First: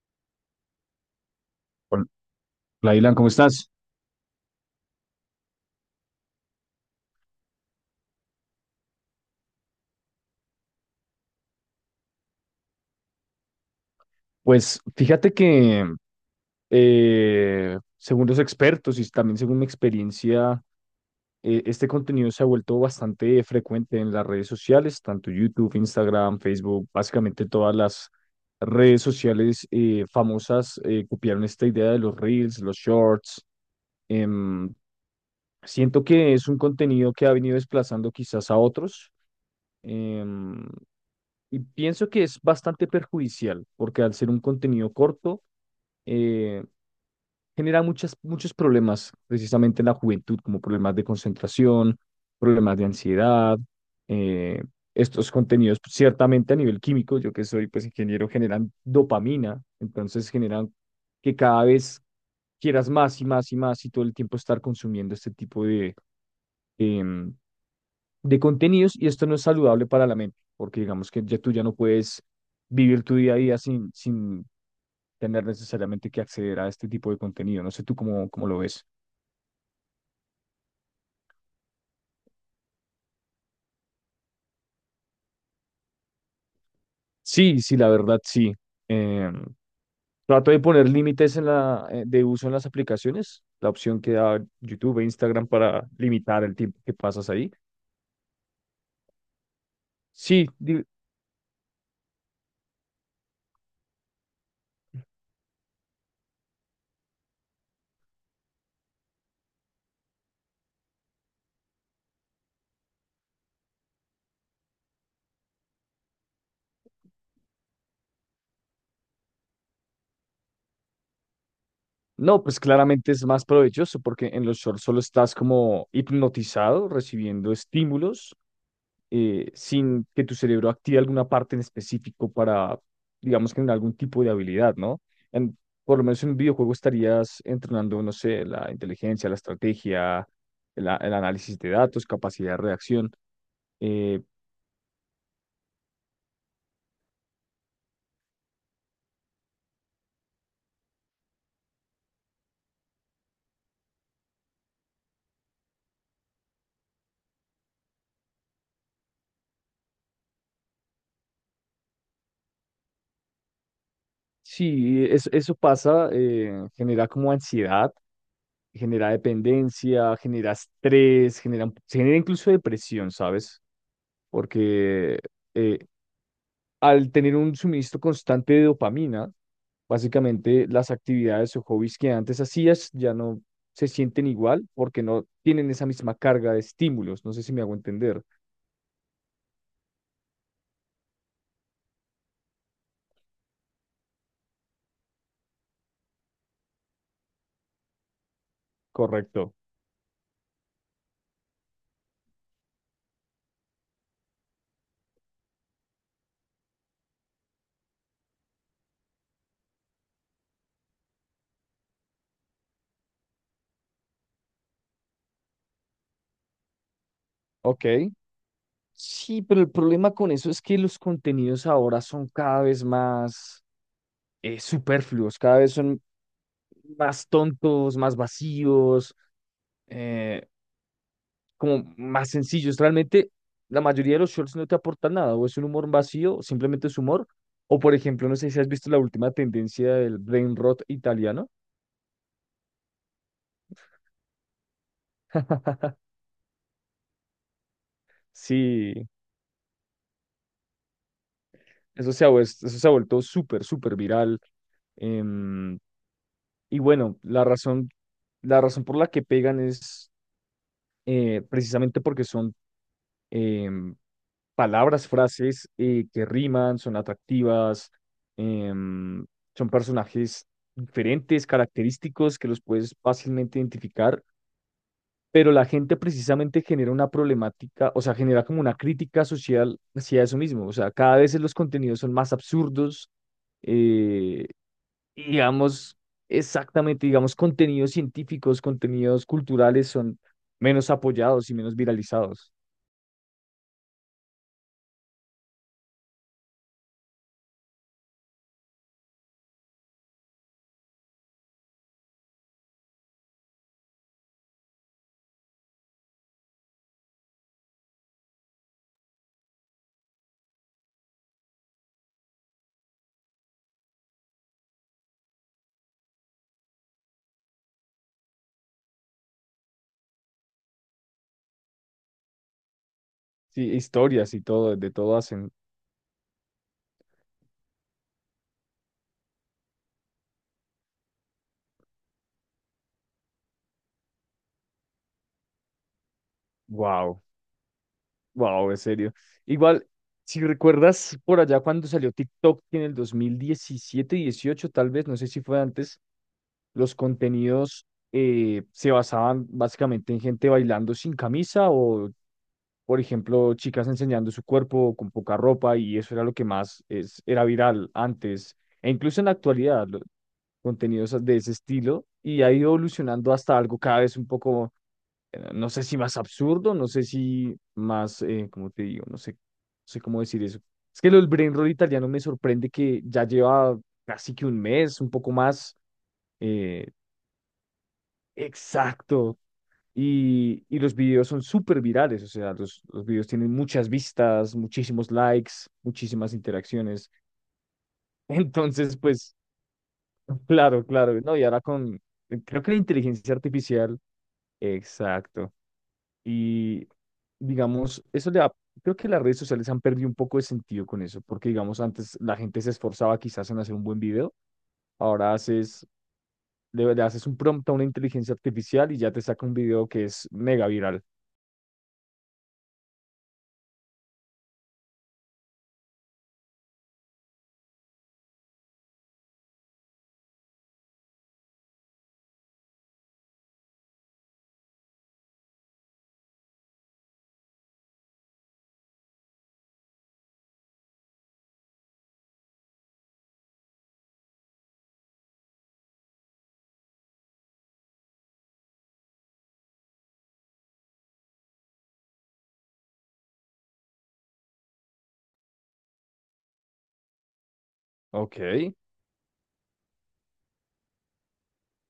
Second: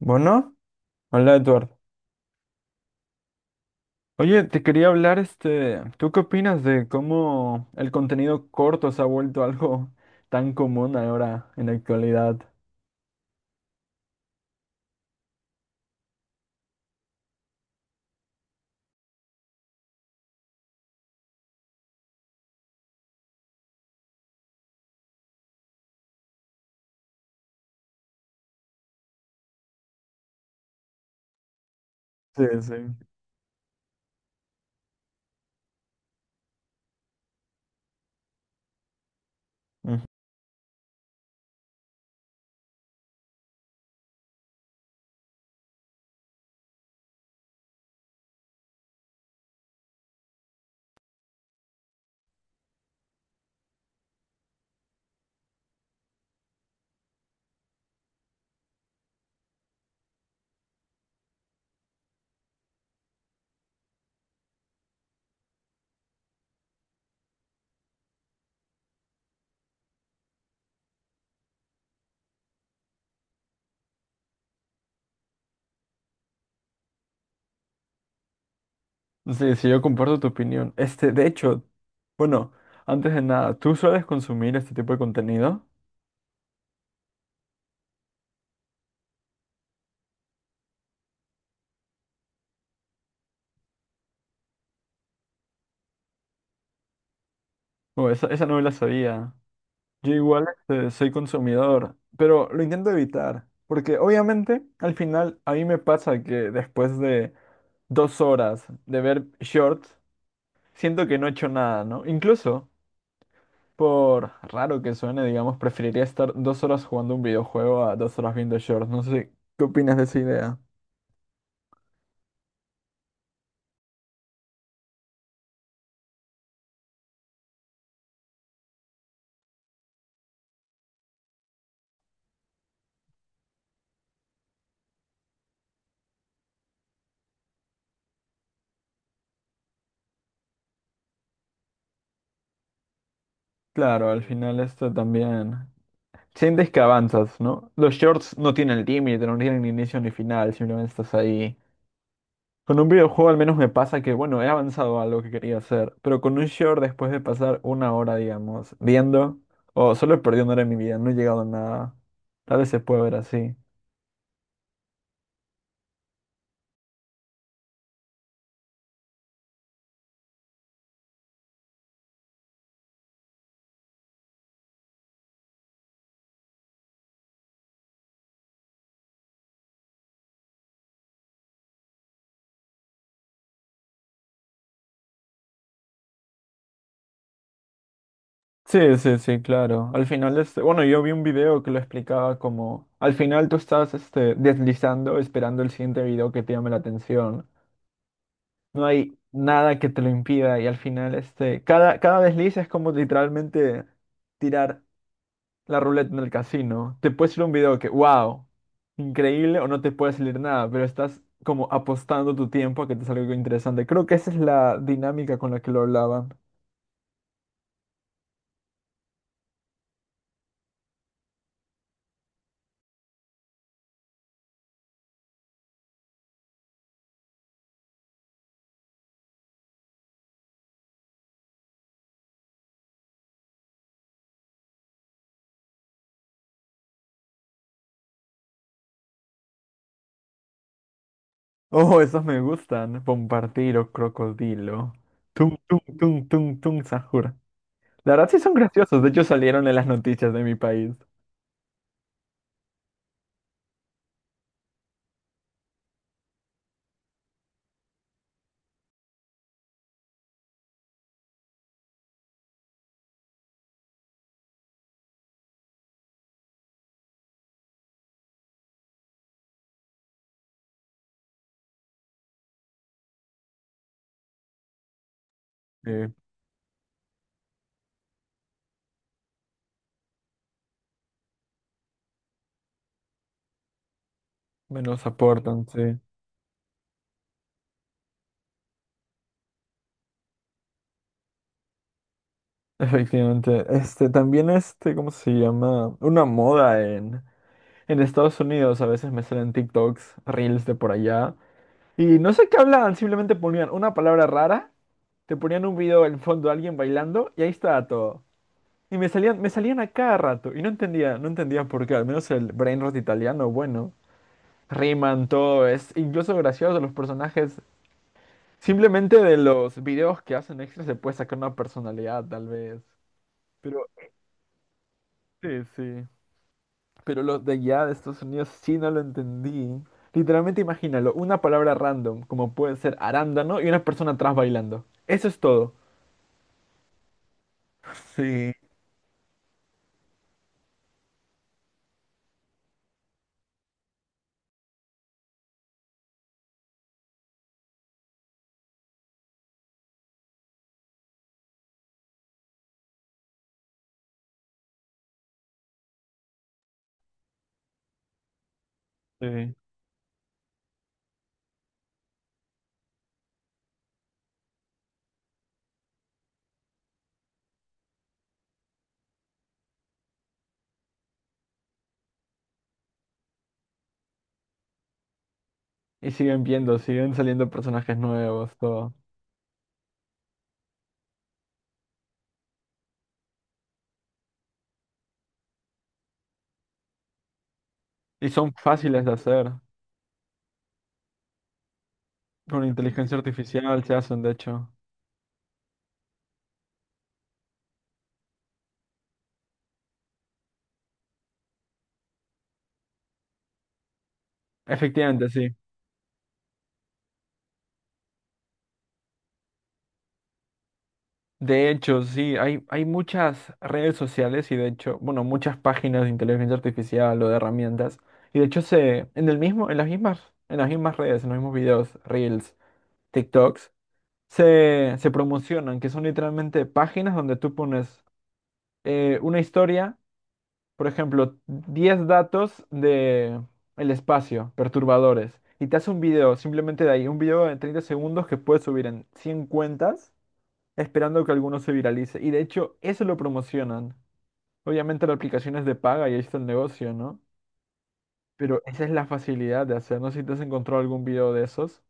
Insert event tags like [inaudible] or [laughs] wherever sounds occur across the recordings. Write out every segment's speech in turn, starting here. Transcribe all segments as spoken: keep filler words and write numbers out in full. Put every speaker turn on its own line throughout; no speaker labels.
Bueno, hola Eduardo.
Hola, hola, Dylan, ¿cómo estás?
Oye, te quería hablar, este, ¿tú qué opinas de cómo el contenido corto se ha vuelto [laughs] algo tan común ahora en la actualidad?
Pues fíjate que eh, según los expertos y también según mi experiencia, eh, este contenido se ha vuelto bastante frecuente en las redes sociales, tanto YouTube, Instagram, Facebook, básicamente todas las redes sociales eh, famosas eh, copiaron esta idea de los
Sí,
reels,
sí.
los shorts. Em, Siento que es un contenido que ha venido desplazando quizás a otros.
Ujú.
em, y pienso que es bastante perjudicial, porque al ser un contenido corto, eh, genera muchas, muchos problemas precisamente en la juventud, como problemas de concentración, problemas de ansiedad. eh, Estos contenidos pues, ciertamente a nivel químico, yo que soy pues ingeniero, generan dopamina, entonces generan que cada vez quieras más y más y más y todo el tiempo estar consumiendo este tipo de, em, de contenidos, y esto no es saludable para la mente, porque digamos que ya tú ya no puedes vivir tu día a día sin, sin tener necesariamente que acceder a este tipo de contenido. No sé tú cómo, cómo lo ves.
Sí, sí, yo comparto tu opinión. Este, de hecho, bueno, antes de nada, ¿tú sueles consumir este tipo de contenido?
Sí, sí, la verdad, sí. Eh, Trato de poner límites en la, eh, de uso en las aplicaciones, la opción que da YouTube e Instagram para limitar el tiempo que pasas ahí.
O esa, esa no me la sabía. Yo igual,
Sí, di-
este, soy consumidor, pero lo intento evitar, porque obviamente al final a mí me pasa que después de dos horas de ver shorts, siento que no he hecho nada, ¿no? Incluso, por raro que suene, digamos, preferiría estar dos horas jugando un videojuego a dos horas viendo shorts. No sé, ¿qué opinas de esa idea?
no, pues claramente es más provechoso porque en los shorts solo estás como hipnotizado, recibiendo estímulos eh, sin que tu cerebro active alguna parte en específico para, digamos, que en algún tipo de habilidad, ¿no? En, por lo menos en un videojuego estarías entrenando, no sé, la inteligencia, la estrategia, el, a- el análisis de datos, capacidad de reacción.
Claro,
Eh,
al final esto también. Sientes que avanzas, ¿no? Los shorts no tienen límite, no tienen ni inicio ni final, simplemente estás ahí. Con un videojuego al menos me pasa que, bueno, he avanzado a lo que quería hacer, pero con un short después de pasar una hora, digamos, viendo, o solo perdí una hora de mi vida, no he llegado a nada. Tal vez se puede ver así.
sí, es- eso pasa, eh, genera como ansiedad, genera dependencia, genera estrés, genera, se genera incluso depresión, ¿sabes? Porque eh, al tener un suministro constante de dopamina, básicamente las actividades o hobbies que antes hacías ya no se sienten igual porque no tienen esa misma carga de estímulos. No sé si me hago entender.
Sí, sí, sí, claro. Al final, este, bueno, yo vi un video que lo explicaba como, al final tú estás, este, deslizando, esperando el siguiente video que te llame la atención. No hay
Correcto.
nada que te lo impida y al final, este, cada, cada desliz es como literalmente tirar la ruleta en el casino. Te puede salir un video que, wow, increíble o no te puede salir nada, pero estás como apostando tu tiempo a que te salga algo interesante. Creo que esa es la dinámica con la que lo hablaba.
Ok. Sí, pero el problema con eso es que los contenidos ahora son cada vez más eh, superfluos, cada vez son más tontos, más vacíos. eh, Como más sencillos. Realmente la mayoría de los shorts no te aportan nada, o es un humor vacío, simplemente es humor, o por ejemplo, no sé si has visto la última tendencia del brain rot italiano.
Oh, esos me gustan. Bombardiro, crocodilo. Tum, tum,
[laughs]
tum, tum, tum, Sahur. La verdad sí son graciosos.
Sí,
De hecho salieron en las noticias de mi país.
eso se ha, vues- eso se ha vuelto súper, súper viral. em, y bueno, la razón, la razón por la que pegan es eh, precisamente porque son, em, palabras, frases eh, que riman, son atractivas, em, son personajes diferentes, característicos que los puedes fácilmente identificar, pero la gente
Eh,
precisamente genera una problemática, o sea, genera como una crítica social hacia eso mismo, o sea, cada vez los contenidos son más absurdos, eh,
me los
y
aportan,
digamos,
sí.
exactamente, digamos, contenidos científicos, contenidos culturales son menos apoyados y menos viralizados.
Efectivamente. Este, también este, ¿cómo se llama? Una moda en, en Estados Unidos. A veces me salen TikToks, reels de por allá. Y no sé qué hablaban. Simplemente ponían una palabra rara. Te ponían un video en fondo de alguien bailando. Y ahí estaba todo. Y me salían, me salían a cada rato. Y no entendía, no entendía por qué. Al menos el brain rot italiano, bueno. Riman, todo es incluso gracioso los personajes. Simplemente de los videos que hacen extra se puede sacar una personalidad, tal vez.
Sí,
Pero,
historias y todo, de todo
sí,
hacen.
sí. Pero los de allá de Estados Unidos sí no lo entendí. Literalmente imagínalo, una palabra random, como puede ser arándano, y una persona atrás bailando. Eso es todo.
Wow.
Sí,
Wow, en serio. Igual, si recuerdas por allá cuando salió TikTok en el dos mil diecisiete, dieciocho, tal vez, no sé si fue antes, los contenidos eh, se basaban básicamente en gente bailando sin camisa o, por ejemplo, chicas enseñando su cuerpo con poca ropa y eso era lo que más es, era viral antes e incluso en la
sí.
actualidad, los contenidos de ese estilo y ha ido evolucionando hasta algo cada vez un poco eh, no sé si más absurdo, no sé si más, eh, ¿cómo te digo? No sé, no sé cómo decir eso. Es que lo del brain roll italiano me sorprende que ya lleva casi que un mes, un poco más,
Y siguen viendo,
eh,
siguen saliendo personajes nuevos, todo.
exacto. Y, y los videos son súper virales, o sea, los, los videos tienen muchas vistas, muchísimos likes, muchísimas interacciones. [laughs]
Y son
Entonces,
fáciles de
pues,
hacer.
claro, claro, no, y ahora con, creo
Con
que la
inteligencia
inteligencia
artificial se
artificial,
hacen, de hecho.
exacto. Y digamos, eso le ha- creo que las redes sociales han perdido un poco de sentido con eso, porque digamos, antes la gente se esforzaba quizás en hacer un buen video,
Efectivamente,
ahora
sí.
haces, le, le haces un prompt a una inteligencia artificial y ya te saca un video que es mega viral.
De hecho, sí, hay, hay muchas redes sociales y de hecho, bueno, muchas páginas de inteligencia artificial o de herramientas. Y de hecho se, en el mismo, en las mismas, en las mismas redes, en los mismos videos, Reels, TikToks, se, se promocionan, que son literalmente páginas donde tú pones eh, una historia. Por ejemplo, diez datos de el espacio, perturbadores, y te hace un video, simplemente de ahí, un video de treinta segundos que puedes subir en cien cuentas, esperando que alguno se viralice. Y de hecho, eso lo promocionan. Obviamente la aplicación es de paga y ahí está el negocio, ¿no?
Ok,
Pero esa es la facilidad de hacer. No sé si te has encontrado algún video de esos.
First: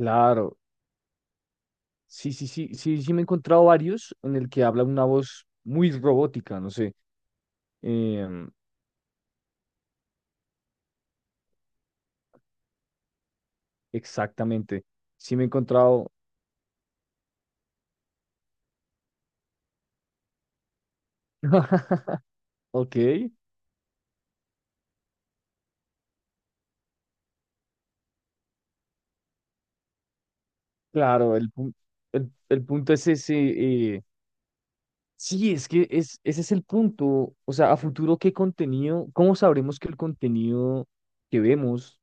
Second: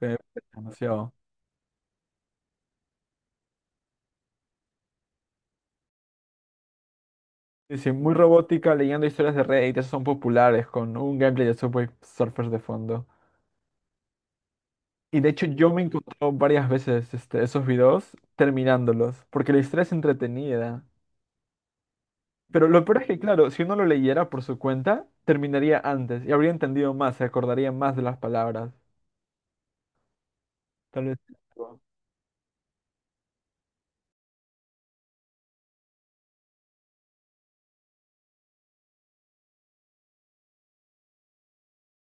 Que Demasiado.
Sí, sí, sí, sí, sí me he encontrado varios en el que habla una voz muy robótica, no sé,
Sí, sí, muy
em,
robótica, leyendo historias de Reddit, esos son populares, con un gameplay de Subway Surfers de fondo.
exactamente.
Y de
Sí me
hecho
he
yo me he
encontrado,
varias veces este, esos videos terminándolos, porque la historia es entretenida.
[laughs]
Pero lo
ok,
peor es que, claro, si uno lo leyera por su cuenta, terminaría antes y habría entendido más, se acordaría más de las palabras. Tal vez.
claro, el, pun- el, el punto es ese, sí, es que es, ese es el punto. O sea, a futuro, ¿qué contenido? ¿Cómo sabremos que el contenido que vemos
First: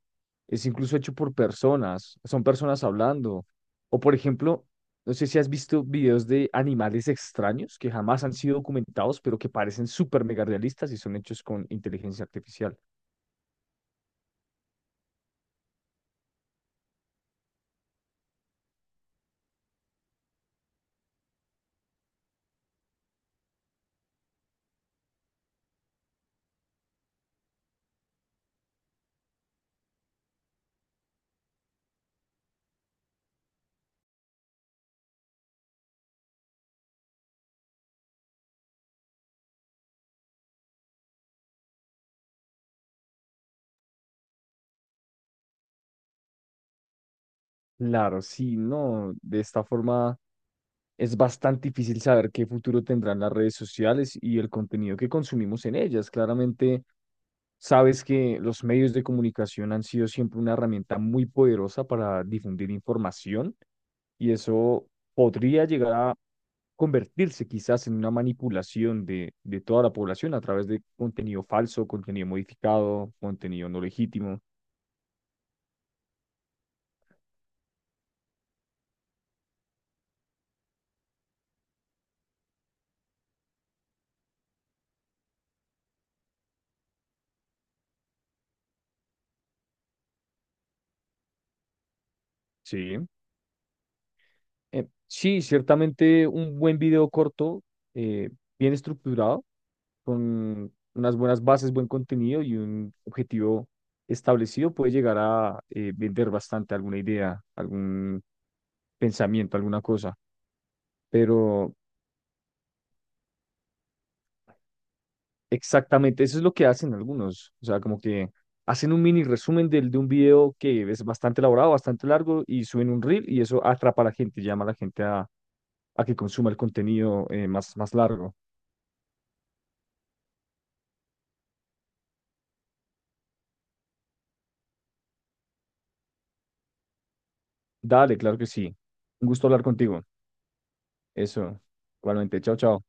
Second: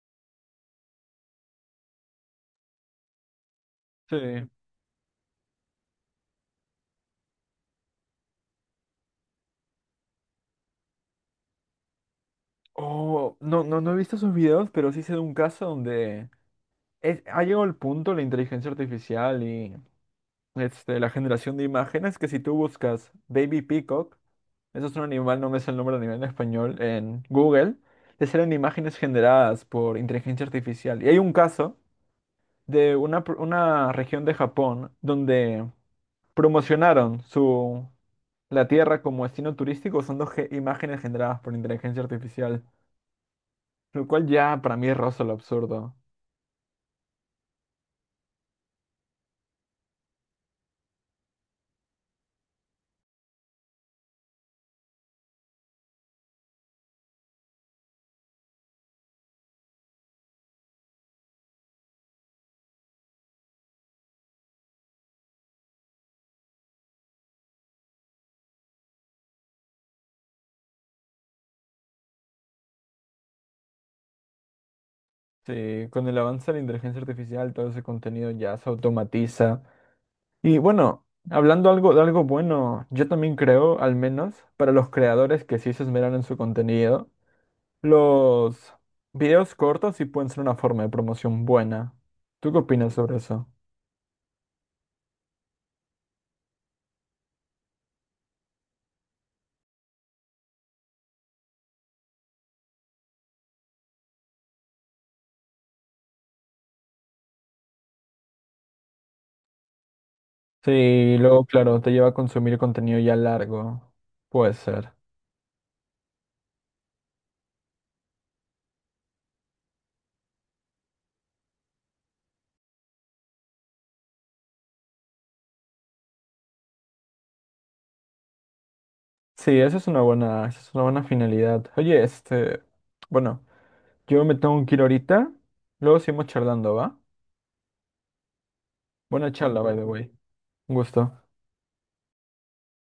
es incluso hecho por personas? Son personas hablando. O, por
Sí.
ejemplo, no sé si has visto videos de animales extraños que jamás han sido documentados, pero que parecen súper mega realistas y son hechos con inteligencia artificial.
Oh, no, no, no he visto esos videos, pero sí sé de un caso donde es- ha llegado el punto la inteligencia artificial y este, la generación de imágenes que si tú buscas Baby Peacock, eso es un animal, no me sé el nombre del animal en español, en Google, les salen imágenes generadas por inteligencia artificial. Y hay un caso de una, pr- una región de Japón donde promocionaron su, la tierra como destino turístico usando ge- imágenes generadas por inteligencia artificial, lo cual ya para mí roza lo absurdo.
Claro, sí, no. De esta forma es bastante difícil saber qué futuro tendrán las redes sociales y el contenido que consumimos en ellas. Claramente. Sabes que los medios de comunicación han sido siempre una herramienta muy poderosa para difundir información y eso podría llegar a convertirse quizás en una manipulación de, de toda la población a través de contenido falso, contenido modificado, contenido no legítimo.
Sí, con el avance de la inteligencia artificial, todo ese contenido ya se automatiza. Y bueno, hablando algo de algo bueno, yo también creo, al menos para los creadores que sí se esmeran en su contenido, los videos cortos sí pueden ser una forma de promoción buena. ¿Tú qué opinas
Sí.
sobre eso?
Eh, sí, ciertamente un buen video corto, eh, bien estructurado, con unas buenas bases, buen contenido y un objetivo establecido puede llegar a eh, vender bastante alguna idea, algún pensamiento, alguna cosa.
Sí, luego,
Pero
claro, te lleva a consumir contenido ya largo. Puede ser.
exactamente eso es lo que hacen algunos. O sea, como que hacen un mini resumen del, de un video que es bastante elaborado, bastante largo y suben un reel y eso atrapa a la gente, llama a la gente a, a que consuma el contenido eh, más, más largo.
Sí, esa es una buena, esa es una buena finalidad. Oye, este, bueno, yo me tengo que ir ahorita. Luego seguimos charlando, ¿va?
Dale, claro que sí. Un
Buena
gusto
charla,
hablar
by the
contigo.
way. Un gusto.
Eso. Igualmente. Chao, chao.